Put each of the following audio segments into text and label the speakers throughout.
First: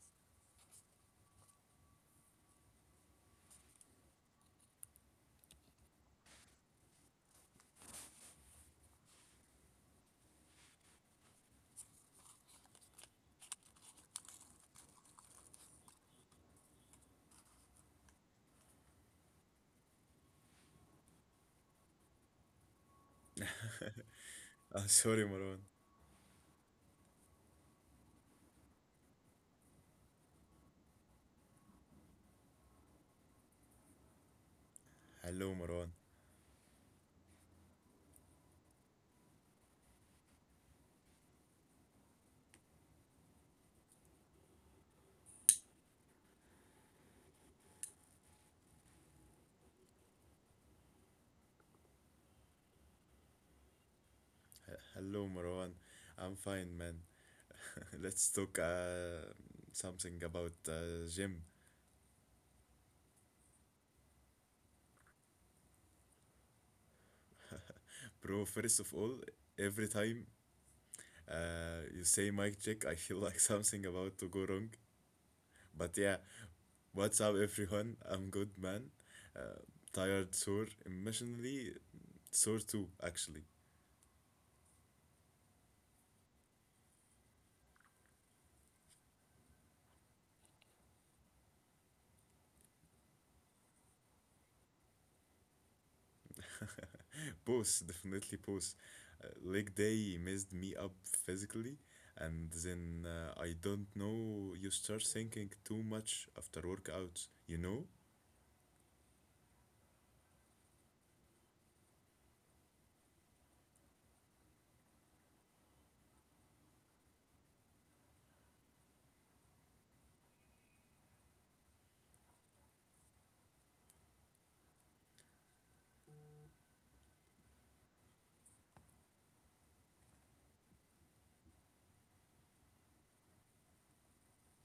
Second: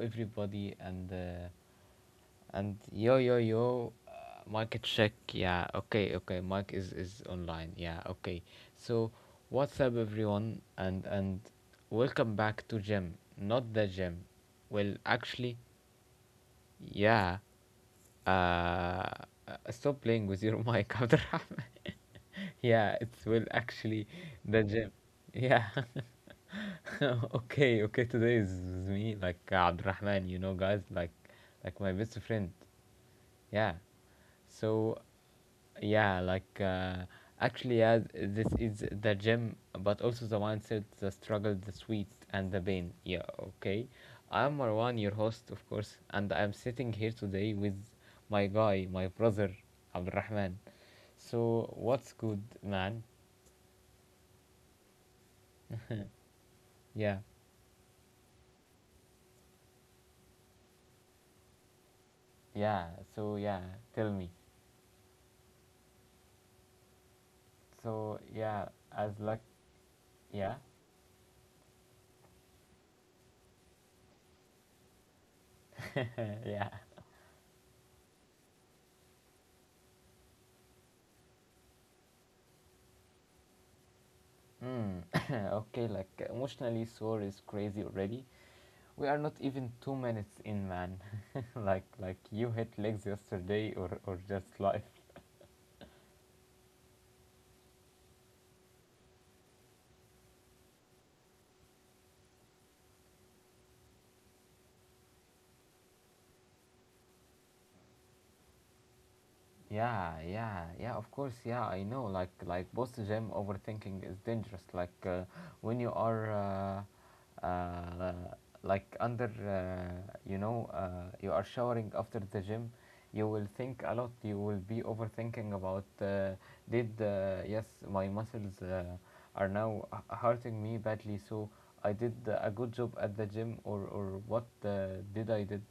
Speaker 1: everybody and yo yo yo, mic check, yeah, okay, okay, mic is online, yeah, okay, so what's up everyone and welcome back to gym, not the gym. Well, actually, yeah. uh Stop playing with your mic, Abdurrahman. Yeah, it will actually. The gym.
Speaker 2: Sorry, Marwan.
Speaker 1: Yeah. Okay, okay. Today is with me, like, Abdurrahman, you know, guys, like my best friend. Yeah. So
Speaker 2: Hello, Marwan.
Speaker 1: yeah, actually, yeah, this is the gym, but also the mindset, the struggle, the sweet, and the pain. Yeah, okay. I'm Marwan, your host, of course, and I'm sitting here today with my guy, my brother, Abdurrahman. So, what's good, man?
Speaker 2: Hello, Marwan. I'm fine, man.
Speaker 1: Yeah,
Speaker 2: Let's talk something about gym.
Speaker 1: yeah. So yeah, tell me. So yeah,
Speaker 2: Bro,
Speaker 1: as
Speaker 2: first of
Speaker 1: luck,
Speaker 2: all, every
Speaker 1: yeah,
Speaker 2: time you say mic check, I feel like something about to go wrong.
Speaker 1: yeah.
Speaker 2: But yeah, what's up, everyone? I'm good, man. Uh, Tired, sore, emotionally sore too, actually.
Speaker 1: Mm. Okay, like emotionally sore is crazy already. We are not even 2 minutes in, man. Like you hit legs yesterday, or just life.
Speaker 2: Both definitely both, leg day messed me up physically. And then I don't know, you start thinking too much after workouts, you know
Speaker 1: Yeah, yeah, yeah, of course, yeah, I know. Like post gym overthinking is dangerous. Like, when you are, uh, uh, like under, you know, you are showering after the gym, you will think a lot. You will be overthinking about, did, yes, my muscles, are now hurting me badly. So I did a good job at the gym, or what uh, did I did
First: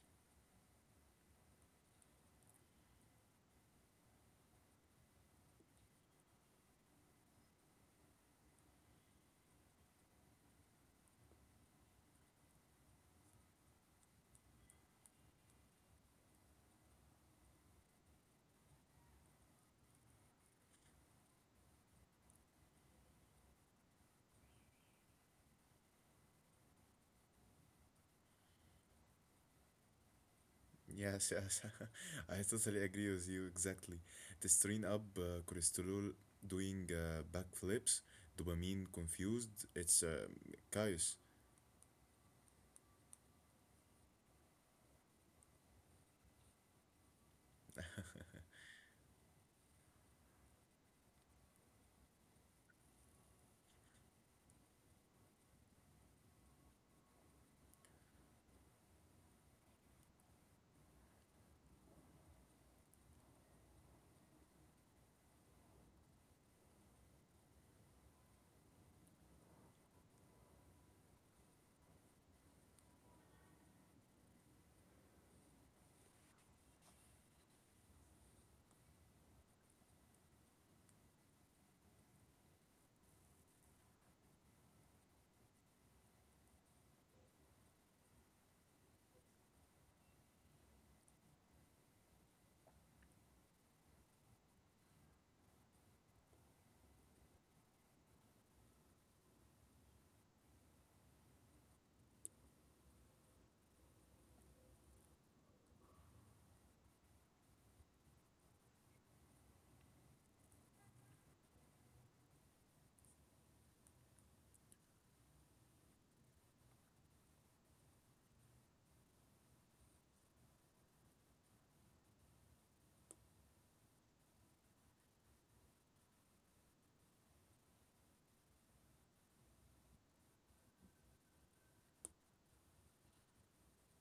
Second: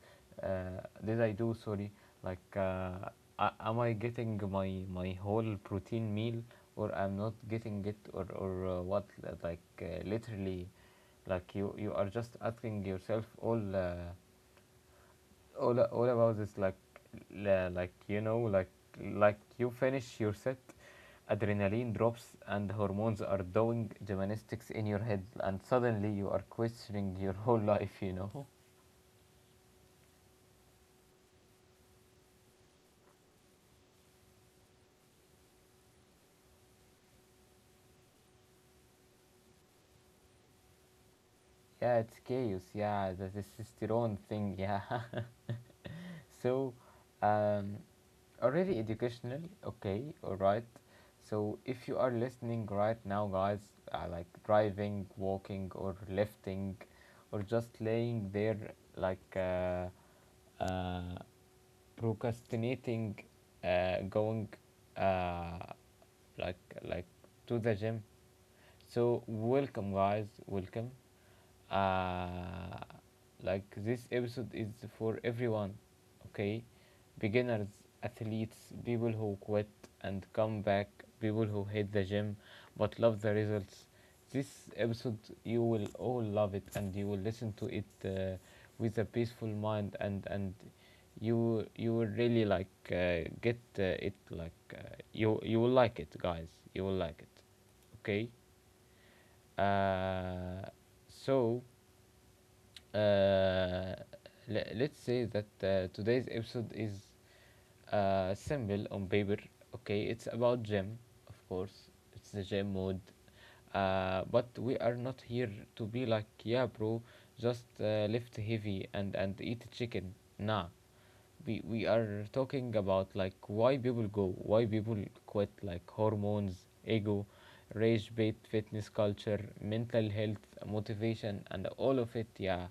Speaker 1: uh, did I do? Sorry, like uh, am I getting my whole protein meal, or I'm not getting it, or what? Like, literally, like you are just asking yourself all. All about this, like like you know, like you finish your set, adrenaline drops and hormones are doing gymnastics in your head, and suddenly you are questioning your whole life, you know.
Speaker 2: yes yes I totally agree with you exactly. The strain up, cholesterol doing backflips, dopamine confused, it's chaos.
Speaker 1: Yeah, it's chaos, yeah, the testosterone thing, yeah. So, um, already educational. Okay, all right. So if you are listening right now guys, like driving, walking, or lifting, or just laying there, like uh, uh, procrastinating, going uh, like like to the gym, so welcome, guys. Welcome. Uh, like, this episode is for everyone. Okay, beginners, athletes, people who quit and come back, people who hate the gym but love the results. This episode, you will all love it, and you will listen to it, with a peaceful mind, and you will really like, get, it, like, you, you will like it, guys. You will like it. Okay. Uh, so, uh, let's say that, today's episode is, simple on paper. Okay, it's about gym, of course. It's the gym mode. But we are not here to be like, yeah, bro, just, lift heavy and, eat chicken. Nah, we are talking about like why people go, why people quit, like hormones, ego, rage bait, fitness culture, mental health, motivation, and all of it. Yeah,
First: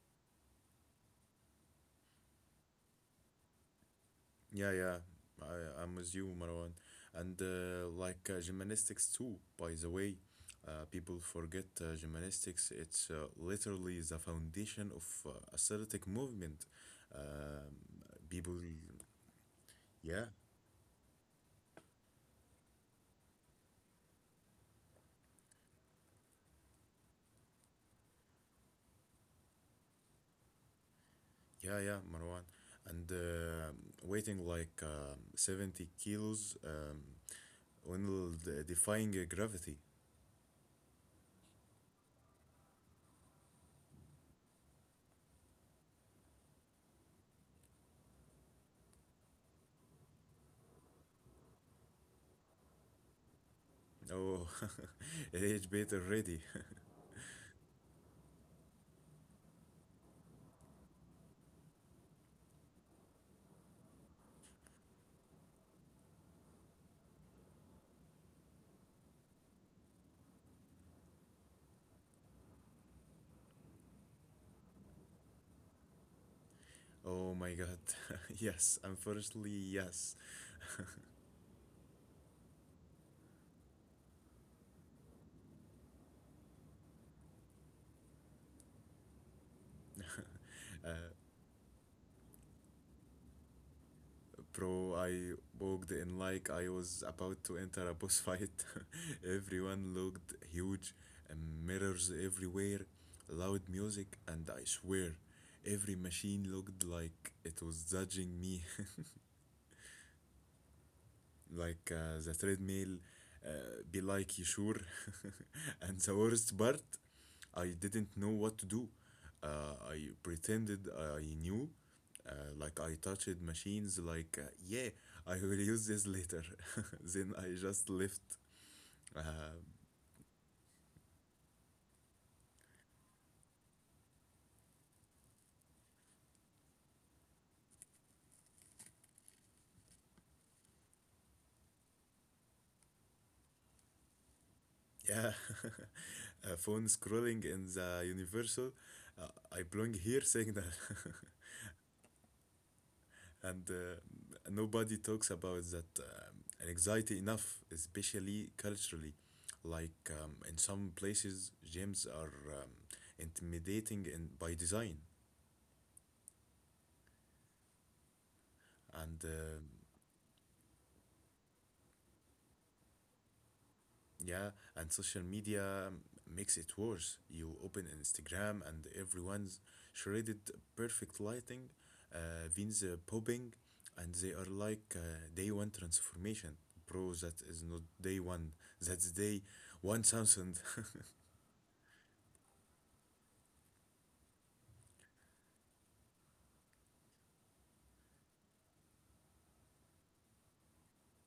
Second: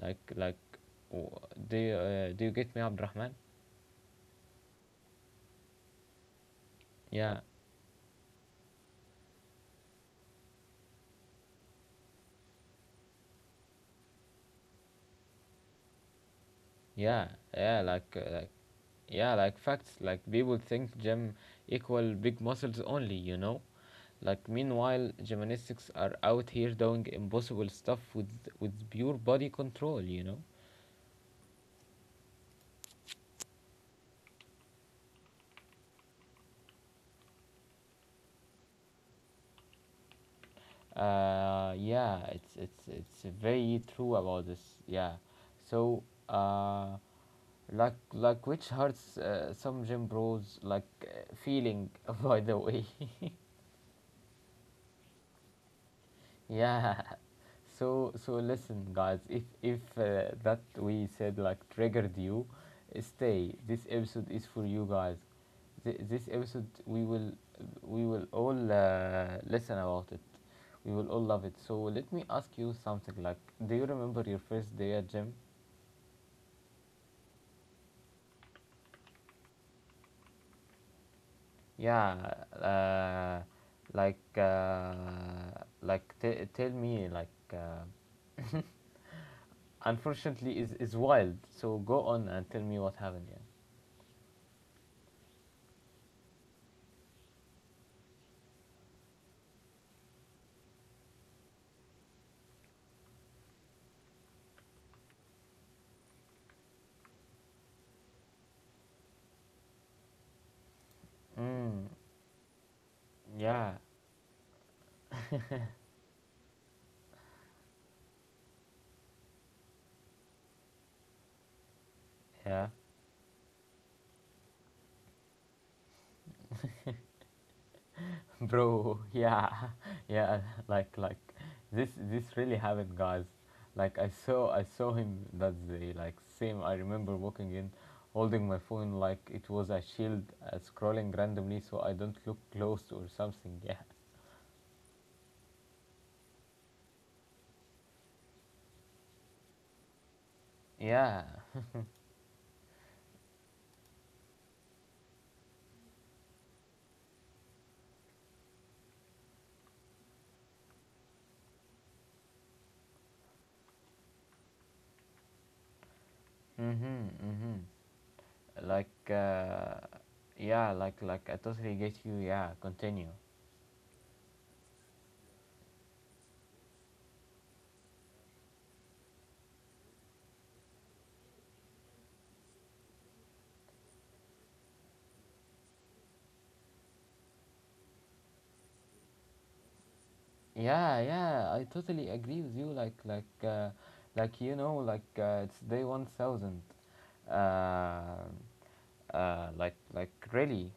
Speaker 1: like, w- do you get me, Abdurrahman?
Speaker 2: Yeah, yeah. I'm with you, Marwan. And
Speaker 1: Yeah,
Speaker 2: like gymnastics too, by the way. Uh, people forget gymnastics. It's literally the foundation of athletic movement.
Speaker 1: yeah,
Speaker 2: Um,
Speaker 1: yeah. Like,
Speaker 2: people,
Speaker 1: yeah, like
Speaker 2: yeah,
Speaker 1: facts. Like people think gym equal big muscles only. You know. Like meanwhile, gymnastics are out here doing impossible stuff with pure body control, you know.
Speaker 2: yeah, yeah, Marwan. And weighing like 70 kilos, when will defying gravity.
Speaker 1: Yeah, it's very true about this. Yeah, so, which hurts, some gym bros like, feeling, by the way.
Speaker 2: Oh, age bait already.
Speaker 1: Yeah. So so listen, guys. If, that we said like triggered you, stay. This episode is for you guys. This episode we will, all, listen about it. We will all love it. So let me ask you something. Like, do you remember your first day at gym?
Speaker 2: Oh my God. Yes, unfortunately, yes.
Speaker 1: Yeah. Uh, like, tell me like.
Speaker 2: Uh,
Speaker 1: Unfortunately, is wild. So go on and tell me what happened. Yeah.
Speaker 2: Bro, I walked in like I was about to enter a boss fight. Everyone looked huge, and mirrors everywhere, loud music, and I swear, every machine looked like it was judging me. Like
Speaker 1: Mm,
Speaker 2: the treadmill uh,
Speaker 1: yeah,
Speaker 2: be like, you sure? And the worst part, I didn't know what to do. I pretended I knew. uh, like, I
Speaker 1: yeah,
Speaker 2: touched machines like, yeah, I will use this later. Then I just left. uh,
Speaker 1: bro, yeah, yeah, like, this really happened, guys. Like, I saw him that day, like, same. I remember walking in, holding my phone like it was a shield, scrolling randomly so I don't look close or something. Yeah,
Speaker 2: yeah. Phone scrolling in the universal, I belong here signal.
Speaker 1: yeah,
Speaker 2: And nobody talks about that anxiety enough, especially culturally. Like, in some places, gyms are um, intimidating in, by design,
Speaker 1: mhm, mhm.
Speaker 2: and
Speaker 1: Like, yeah, like, I totally get you. Yeah, continue.
Speaker 2: yeah, and social media makes it worse. You open Instagram, and everyone's shredded, perfect lighting, veins popping, and they are like, day one transformation. Bro, that is not day one. That's day 1,000.
Speaker 1: Yeah, yeah, I totally agree with you. Like you know, like, it's day 1,000. Uh, like really,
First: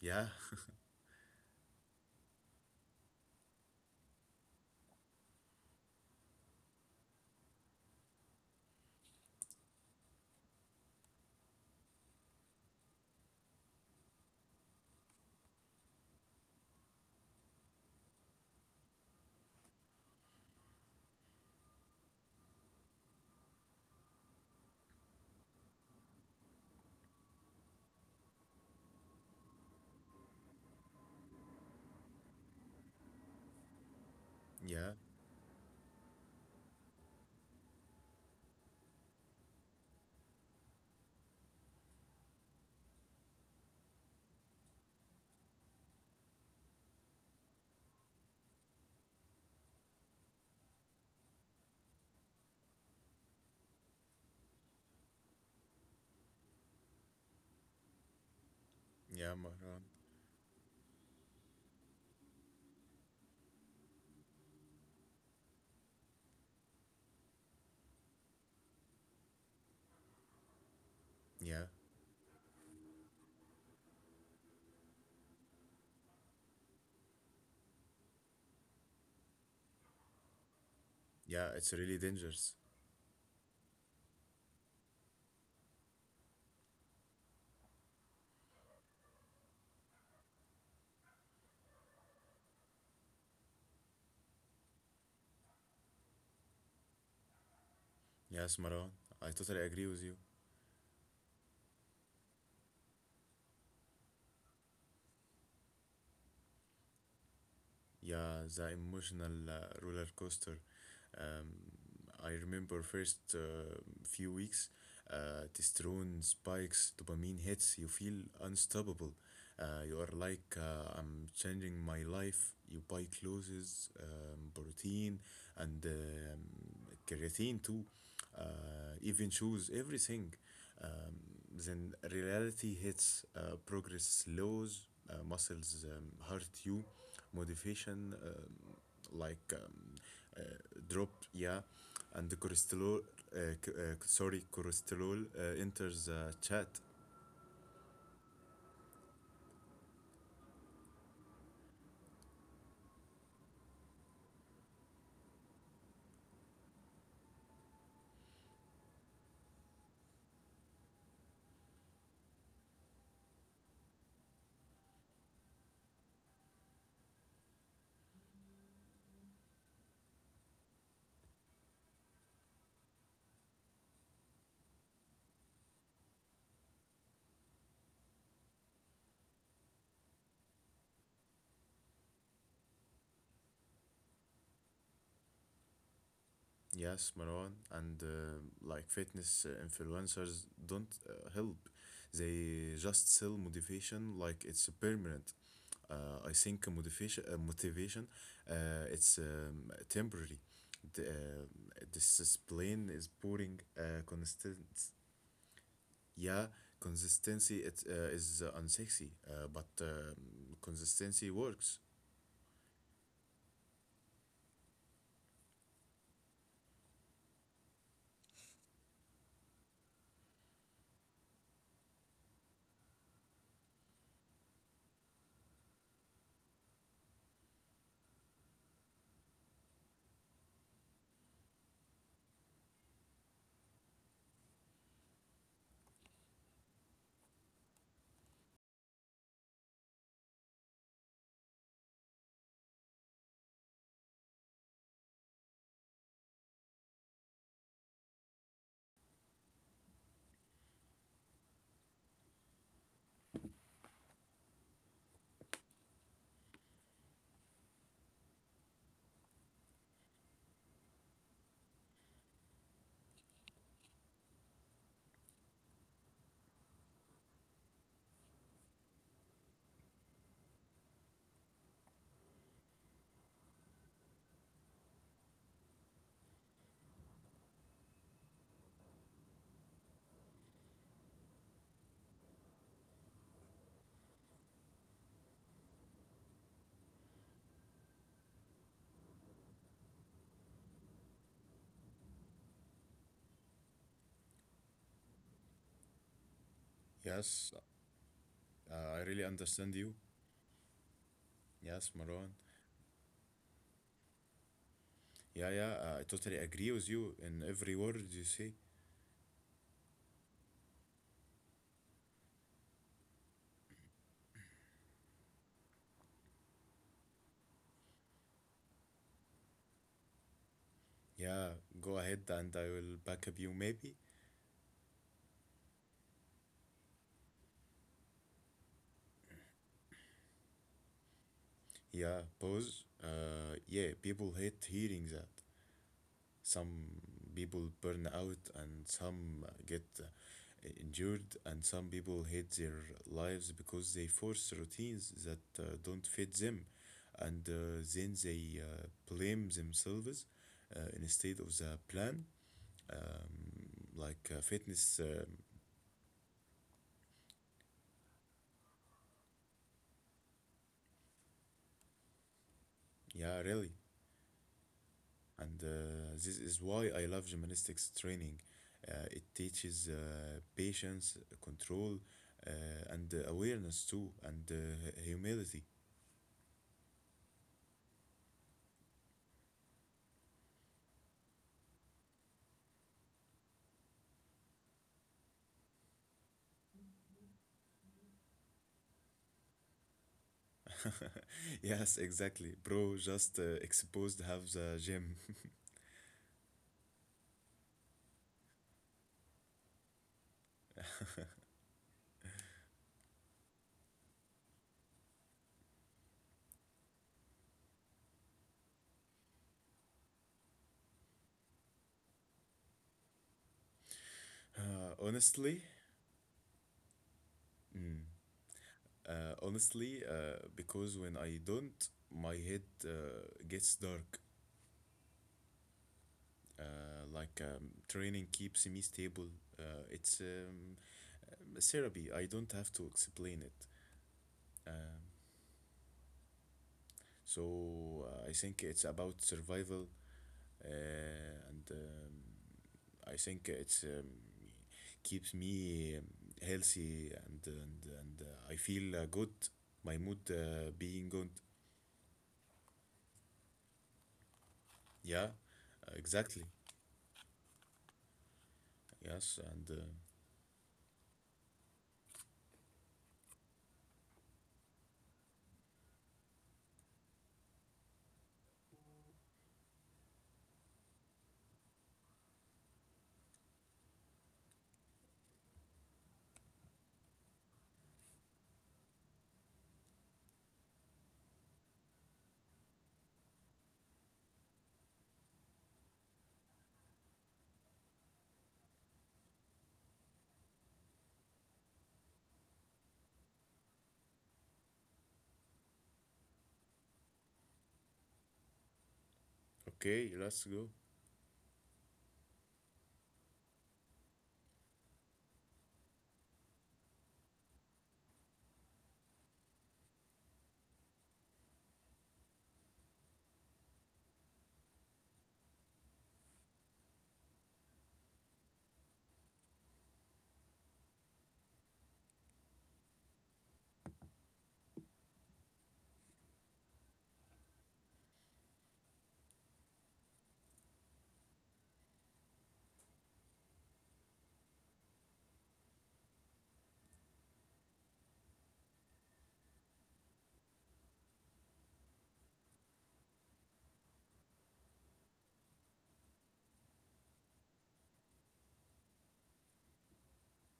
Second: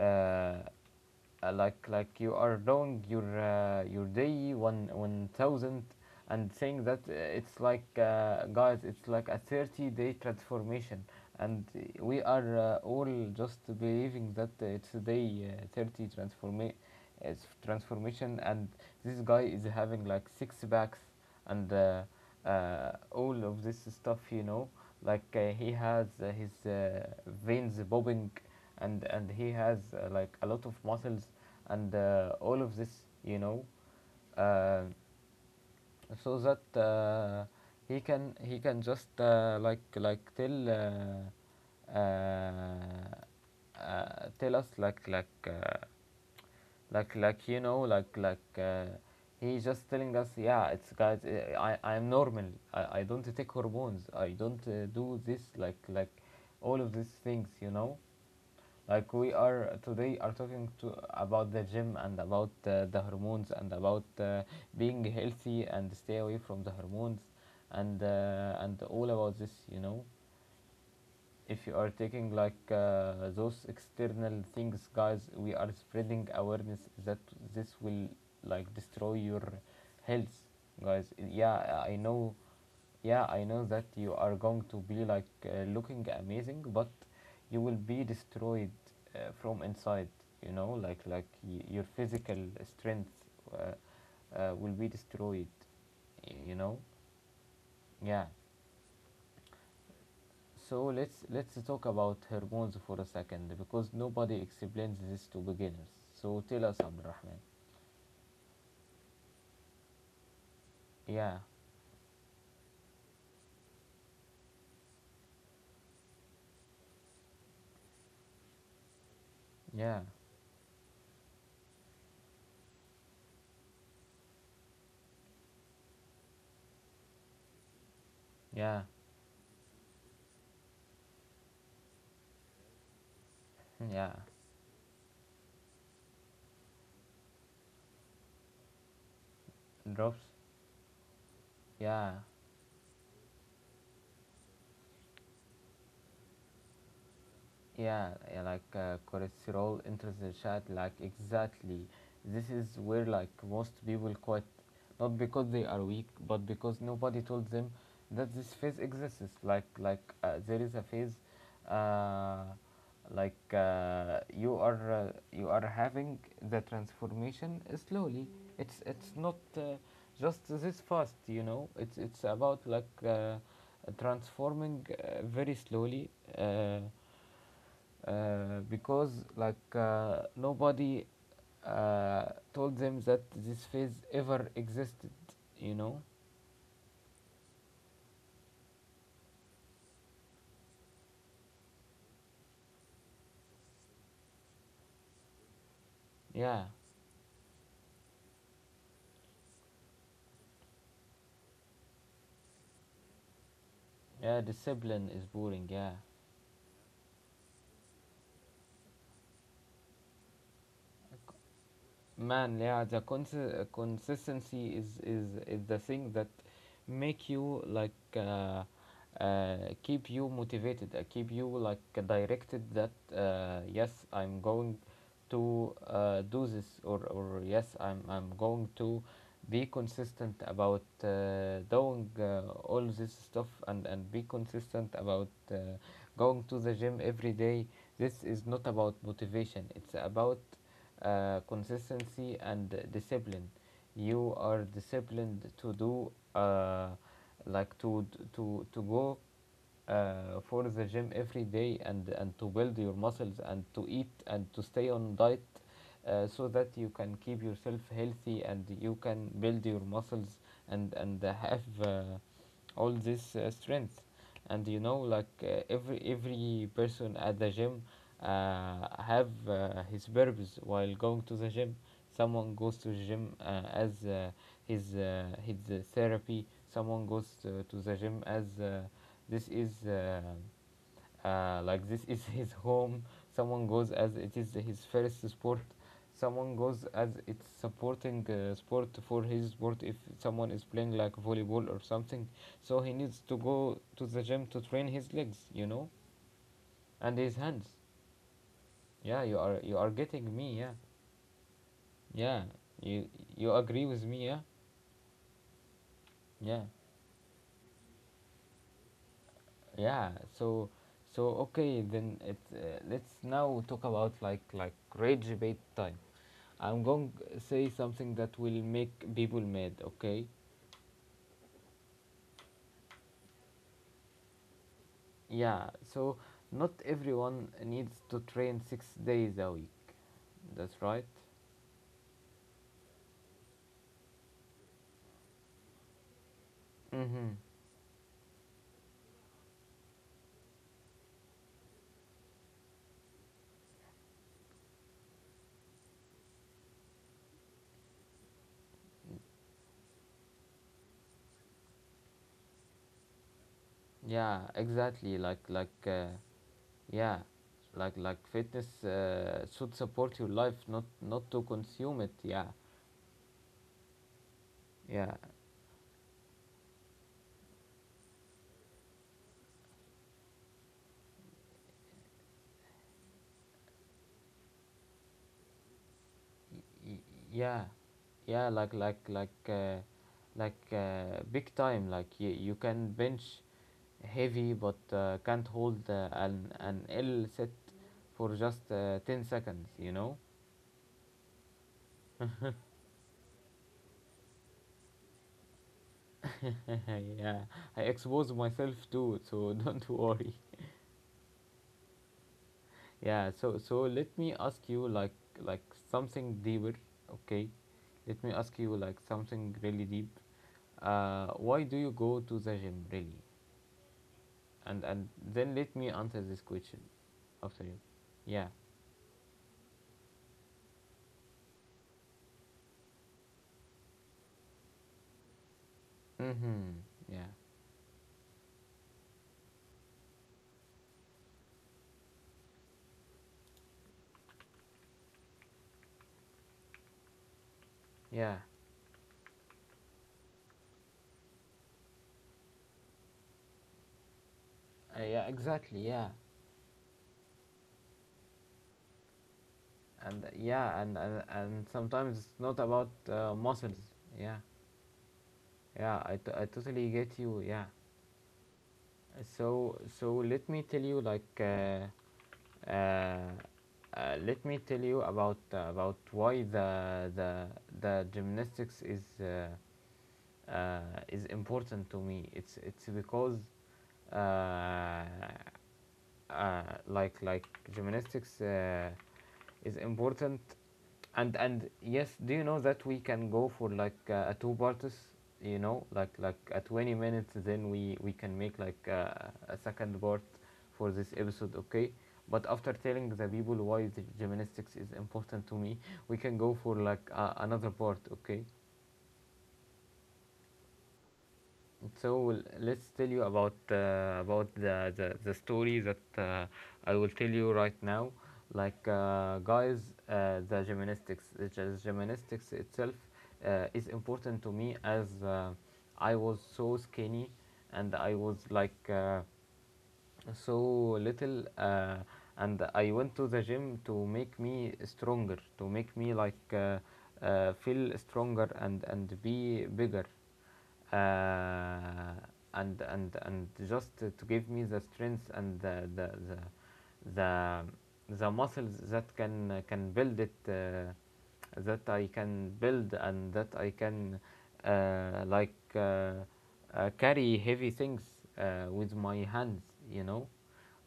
Speaker 2: Yeah,
Speaker 1: like you are doing your, your day 1 1,000 and saying that, it's like, guys, it's like a 30-day transformation, and, we are, all just believing that it's a day, 30 it's transformation, and this guy is having like six packs, and all of this stuff, you know, like, he has, his, veins bobbing, and he has, like a lot of muscles, and, all of this, you know, uh,
Speaker 2: yeah,
Speaker 1: so that, he can just, like tell. Tell us like, you know, he's just telling us, yeah, it's guys, I'm normal. I don't take hormones. I don't, do this, like all of these things, you know. Like, we
Speaker 2: yeah,
Speaker 1: are
Speaker 2: Maran.
Speaker 1: today are talking to about the gym, and about, the hormones, and about, being healthy and stay away from the hormones, and all about this, you know. If
Speaker 2: Yeah,
Speaker 1: you are taking like, those external things, guys, we are spreading awareness that this will like destroy your health, guys.
Speaker 2: yeah, it's
Speaker 1: Yeah, I
Speaker 2: really
Speaker 1: know.
Speaker 2: dangerous.
Speaker 1: Yeah, I know that you are going to be like, looking amazing, but you will be destroyed, from inside, you know, your physical strength, uh, will be destroyed, you know. Yeah.
Speaker 2: Yes, Maran, I totally agree with you.
Speaker 1: So let's, talk about hormones for a second, because nobody explains this to beginners. So tell us, Abdurrahman.
Speaker 2: Yeah, the emotional roller coaster.
Speaker 1: Yeah,
Speaker 2: Um, I remember first, few weeks, testosterone spikes, dopamine hits. You feel unstoppable.
Speaker 1: yeah,
Speaker 2: You are like, I'm changing my life. You buy clothes, protein, and creatine too.
Speaker 1: yeah,
Speaker 2: Even shoes, everything. Um, then reality hits.
Speaker 1: yeah.
Speaker 2: Progress slows. Muscles hurt you, modification,
Speaker 1: Drops.
Speaker 2: uh, drop, yeah.
Speaker 1: Yeah.
Speaker 2: And the cholesterol, uh, sorry, cholesterol enters the chat.
Speaker 1: Yeah, yeah, like, cholesterol enters the chat. Like exactly, this is where like most people quit, not because they are weak, but because nobody told them that this phase exists. Like, there is a phase, uh, like, you are having the transformation slowly. It's not, just this fast, you know. It's about like, transforming, very slowly. Uh, because like, nobody, uh, told them that this phase ever existed, you know.
Speaker 2: Yes, Marwan. And like, fitness influencers don't help. They just sell motivation like it's permanent. Uh, I
Speaker 1: Yeah.
Speaker 2: think motivation uh, it's temporary. The, uh, this is is boring,
Speaker 1: Yeah,
Speaker 2: constant.
Speaker 1: discipline is boring, yeah.
Speaker 2: Yeah, consistency it is unsexy, but consistency works.
Speaker 1: Man, yeah, the consistency is, is the thing that make you like, uh, keep you motivated, keep you like directed, that, yes, I'm going to, do this, or yes, I'm going to be consistent about, doing, all this stuff, and, be consistent about, going to the gym every day. This is not about motivation, it's about, consistency and discipline. You are disciplined to do, like to go, for the gym every day, and to build your muscles, and to eat, and to stay on diet, so that you can keep yourself healthy, and you can build your muscles, and have, all this, strength. And you know, like, every person at the gym, have, his purpose while going to the gym. Someone goes to the gym, as, his, therapy. Someone goes to the gym as, this is like, this is his home. Someone goes as it is his first sport. Someone goes as it's supporting, sport for his sport, if someone is playing like volleyball or something, so he needs to go to the gym to train his legs, you know, and his hands.
Speaker 2: Yes,
Speaker 1: Yeah. you
Speaker 2: I
Speaker 1: are
Speaker 2: really
Speaker 1: you are
Speaker 2: understand
Speaker 1: getting
Speaker 2: you.
Speaker 1: me, yeah.
Speaker 2: Yes,
Speaker 1: Yeah,
Speaker 2: Marwan.
Speaker 1: you, agree with me, yeah.
Speaker 2: Yeah, yeah, I
Speaker 1: Yeah,
Speaker 2: totally agree with you in every word you say.
Speaker 1: yeah. So, so okay, then it, let's now talk about, rage bait time. I'm going to say something that will make people mad, okay?
Speaker 2: Yeah, go ahead and I will back up you maybe.
Speaker 1: Yeah, so not everyone needs to train 6 days a week. That's right.
Speaker 2: Yeah, pause. Yeah, people hate hearing that.
Speaker 1: Mm-hmm.
Speaker 2: Some people burn out, and some get injured, and some people hate their lives because they force routines that don't fit them, and then they blame themselves instead of the plan. Um,
Speaker 1: Yeah,
Speaker 2: like uh,
Speaker 1: exactly.
Speaker 2: fitness, um,
Speaker 1: Like, yeah, like fitness, should support your life, not to consume it. Yeah,
Speaker 2: yeah, really.
Speaker 1: yeah.
Speaker 2: And this is why I love gymnastics training. It teaches patience, control, uh, and awareness too, and humility.
Speaker 1: Y- yeah, yeah, like, like, big time, like you can bench heavy, but, can't hold, an L set for just, 10 seconds, you know.
Speaker 2: Yes, exactly. Bro, just exposed half the gym.
Speaker 1: Yeah, I expose myself too, so don't worry. Yeah, so so let me ask you like something deeper. Okay, let me ask you like something really deep. Uh, why do you go to the gym, really? And
Speaker 2: Uh,
Speaker 1: then let me
Speaker 2: honestly,
Speaker 1: answer this question after you. Yeah.
Speaker 2: mm, Honestly, because when I don't, my head gets dark.
Speaker 1: Mm-hmm. Yeah.
Speaker 2: Uh, like, training keeps me stable. It's therapy. I don't have to explain it. Um,
Speaker 1: Yeah.
Speaker 2: So I think it's about survival, and I think it's
Speaker 1: Yeah.
Speaker 2: keeps
Speaker 1: Exactly. Yeah.
Speaker 2: me healthy and I feel good.
Speaker 1: And,
Speaker 2: My mood
Speaker 1: yeah. And,
Speaker 2: being
Speaker 1: and
Speaker 2: good.
Speaker 1: sometimes it's not about, muscles. Yeah.
Speaker 2: Yeah,
Speaker 1: Yeah. I, t- I
Speaker 2: exactly.
Speaker 1: totally get you. Yeah.
Speaker 2: Yes,
Speaker 1: So
Speaker 2: and
Speaker 1: let me tell you uh, let me tell you about why the gymnastics is important to me. It's because uh, uh, like like gymnastics is important, and yes, do you know that we can go for a two parts? You know, like a 20 minutes, then we can make a second part for this episode, okay? But after telling the people why the gymnastics is important to me, we can go for another part, okay?
Speaker 2: okay, let's go.
Speaker 1: So let's tell you about the story that I will tell you right now. Guys, the gymnastics itself is important to me as I was so skinny and I was, like, so little, and I went to the gym to make me stronger, to make me feel stronger and be bigger, uh, and just to give me the strength and the, the muscles that can build it, that I can build and that I can uh, like uh, carry heavy things with my hands, you know,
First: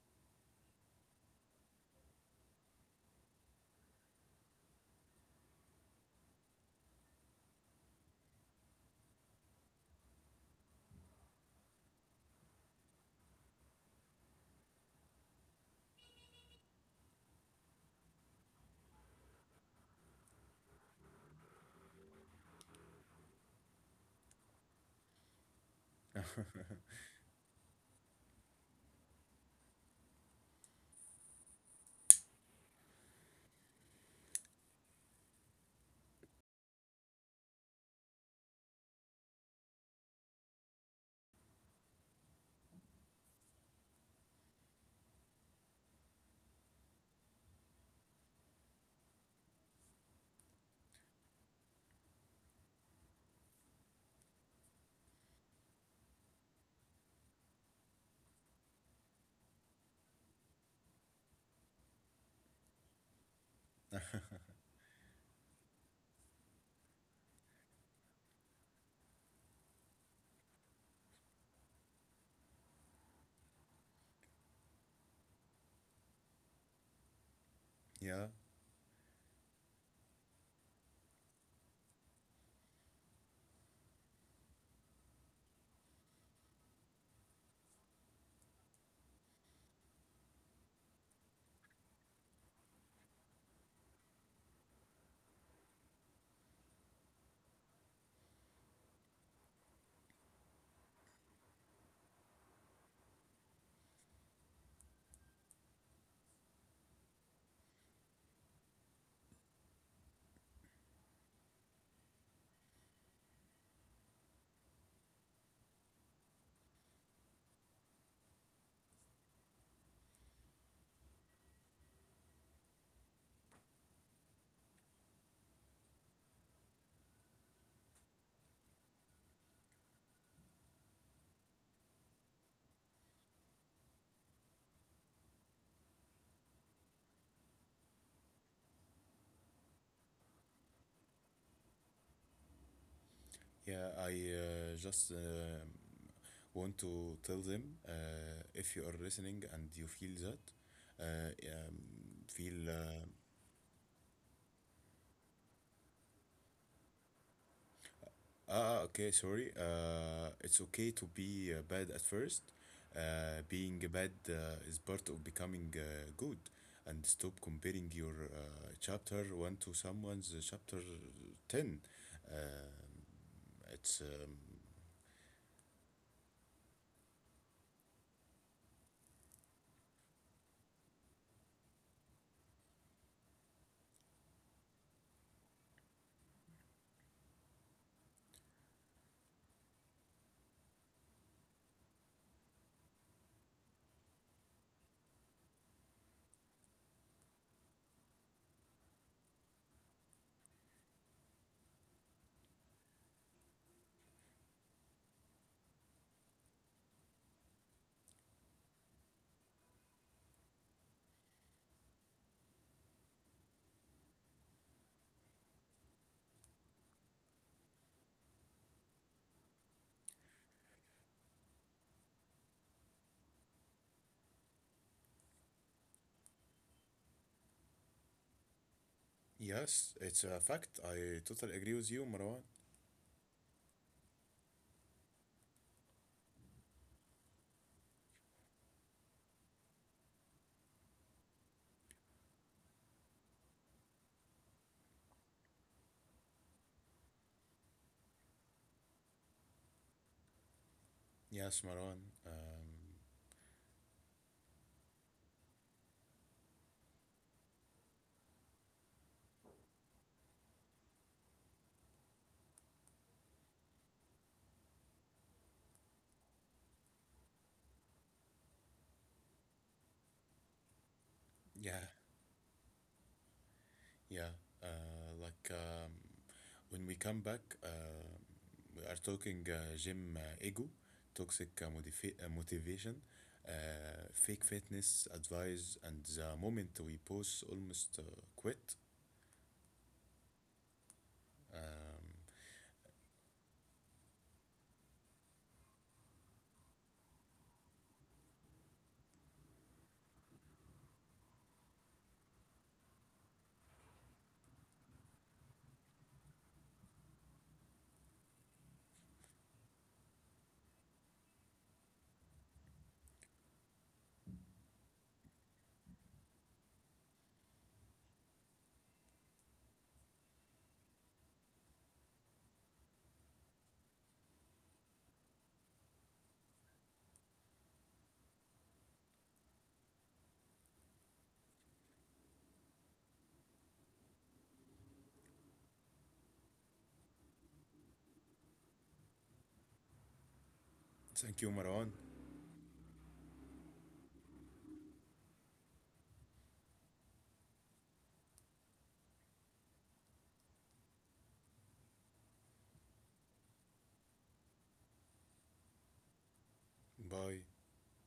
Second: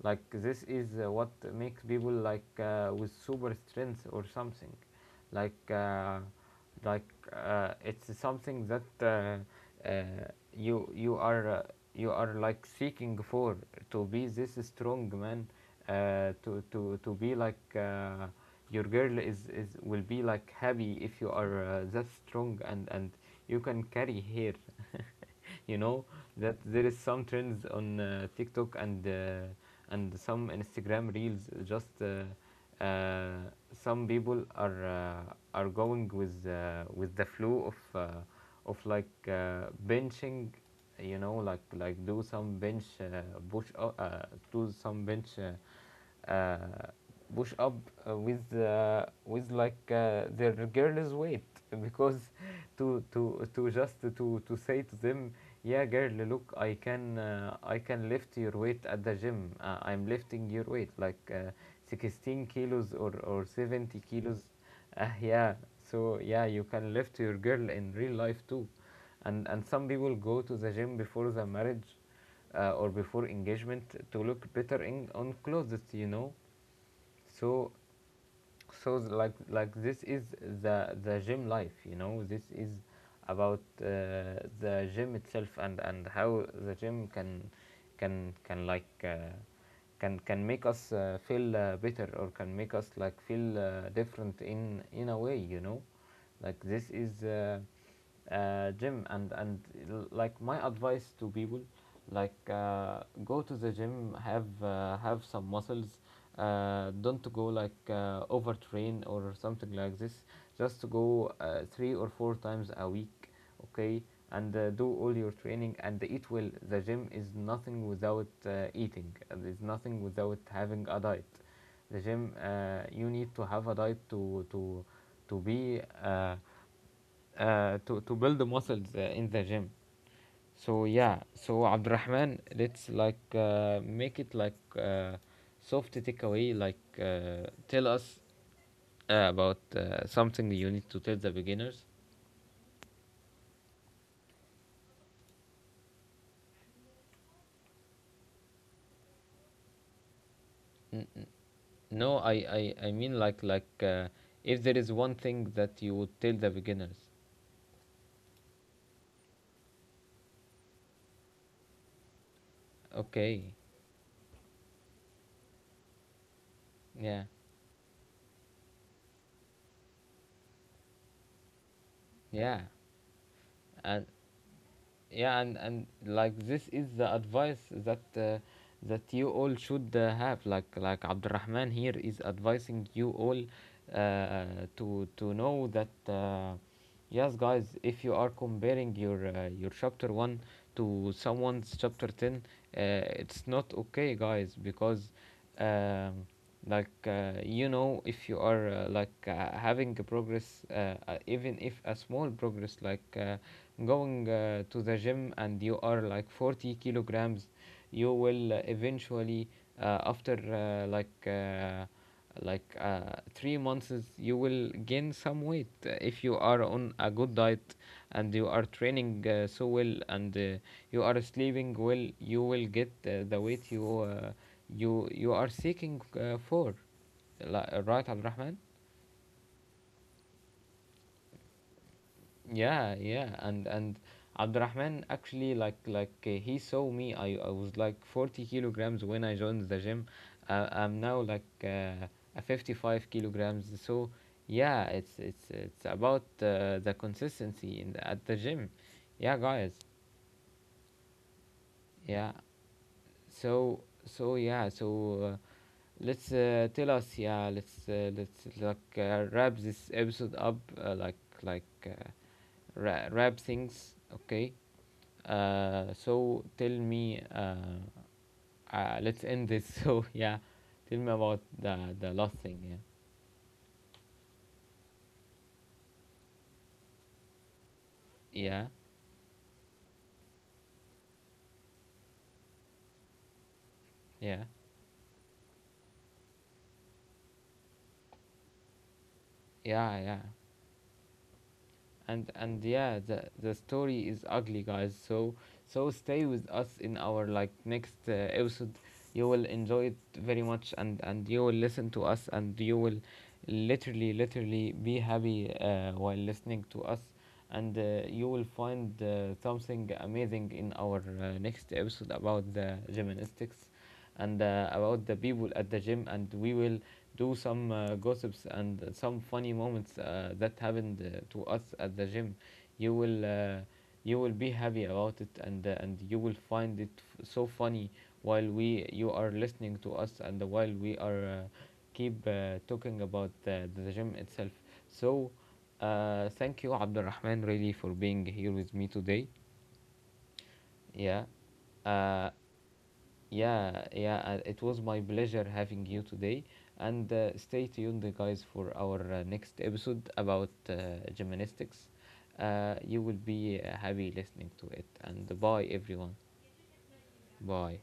Speaker 1: like this is what makes people with super strength or something like uh, like it's something that you you are like seeking for, to be this strong man, to be your girl is will be like happy if you are that strong, and you can carry her, you know, that there is some trends on TikTok, and some Instagram reels. Just uh, some people are going with the flow of benching, you know, like do some bench push up, do some bench uh, push up with their girl's weight, because to just to say to them, yeah girl, look, I can, I can lift your weight at the gym. Uh, I'm lifting your weight like 16 kilos, or 70 kilos. Uh, yeah. So yeah, you can lift your girl in real life too. And some people go to the gym before the marriage, or before engagement, to look better in on clothes, you know. so
Speaker 2: Yeah,
Speaker 1: so like like this is the the gym life, you know. This is about the gym itself, and how the gym can like can make us feel better, or can make us like feel different in a way, you know. This is gym, and my advice to people: go to the gym, have some muscles. Don't go overtrain or something like this. Just to go three or four times a week, okay. And do all your training and eat well. The gym is nothing without eating, and it's nothing without having a diet. The gym, you need to have a diet to be to build the muscles in the gym. So yeah, so Abdurrahman, let's make it soft takeaway. Tell us about something you need to tell the beginners.
Speaker 2: yeah. I just want to tell them, if you are listening and you feel that,
Speaker 1: N-
Speaker 2: uh, um,
Speaker 1: no, I,
Speaker 2: feel.
Speaker 1: I
Speaker 2: Uh,
Speaker 1: I mean if there is one thing that you would tell the beginners.
Speaker 2: Okay, sorry. It's okay to be bad at first.
Speaker 1: Okay,
Speaker 2: Being bad is part of becoming good. And stop
Speaker 1: yeah,
Speaker 2: comparing your chapter 1 to someone's chapter 10. Um
Speaker 1: yeah,
Speaker 2: it's,
Speaker 1: and
Speaker 2: um,
Speaker 1: yeah, and this is the advice that that you all should have. Like Abdurrahman here is advising you all uh, to know that yes guys, if you are comparing your, your chapter 1 to someone's chapter 10, it's not okay guys, because, um, you know, if you are having a progress, even if a small progress, going to the gym and you are like 40 kilograms, you will eventually, after 3 months, you will gain some weight, if you are on a good diet and you are training so well, and you are sleeping well, you will get the weight you you are seeking for. Li- right al
Speaker 2: yes, it's a fact. I totally agree with you, Marwan.
Speaker 1: Yeah, yeah, and Abdurrahman actually he saw me. I was like 40 kilograms when I joined the gym. I'm now a 55 kilograms. So yeah, it's about the consistency in the, at the gym. Yeah, guys.
Speaker 2: Yes, Marwan.
Speaker 1: Yeah.
Speaker 2: Um,
Speaker 1: So yeah. Let's tell us. Yeah. Let's wrap this episode up. Like uh, Wrap things. Okay. So tell me, let's end this. So yeah, tell me about
Speaker 2: yeah,
Speaker 1: the last thing.
Speaker 2: yeah, uh, like, when we come back, we
Speaker 1: Yeah,
Speaker 2: are talking gym, ego, toxic motivation, uh, fake
Speaker 1: yeah, yeah,
Speaker 2: fitness advice, and the moment we pause, almost quit.
Speaker 1: yeah, yeah.
Speaker 2: Um,
Speaker 1: And yeah, the story is ugly guys, so so stay with us in our like next episode. You will enjoy it very much, and you will listen to us and you will literally be happy while listening to us. And you will find something amazing in our next episode about the gymnastics, and about the people at the gym. And we will do some gossips, and some funny moments that happened to us at the gym. You will you will be happy about it, and you will find it so funny while we you are listening to us, and while we are keep talking about the gym itself. So thank you Abdulrahman, really for being here with me today.
Speaker 2: Thank
Speaker 1: Yeah.
Speaker 2: you, Marwan.
Speaker 1: Uh, yeah, yeah, it was my pleasure having you today. And stay tuned, guys, for our next episode about gymnastics. You will be happy listening to it. And bye, everyone.
Speaker 2: Bye.
Speaker 1: Bye.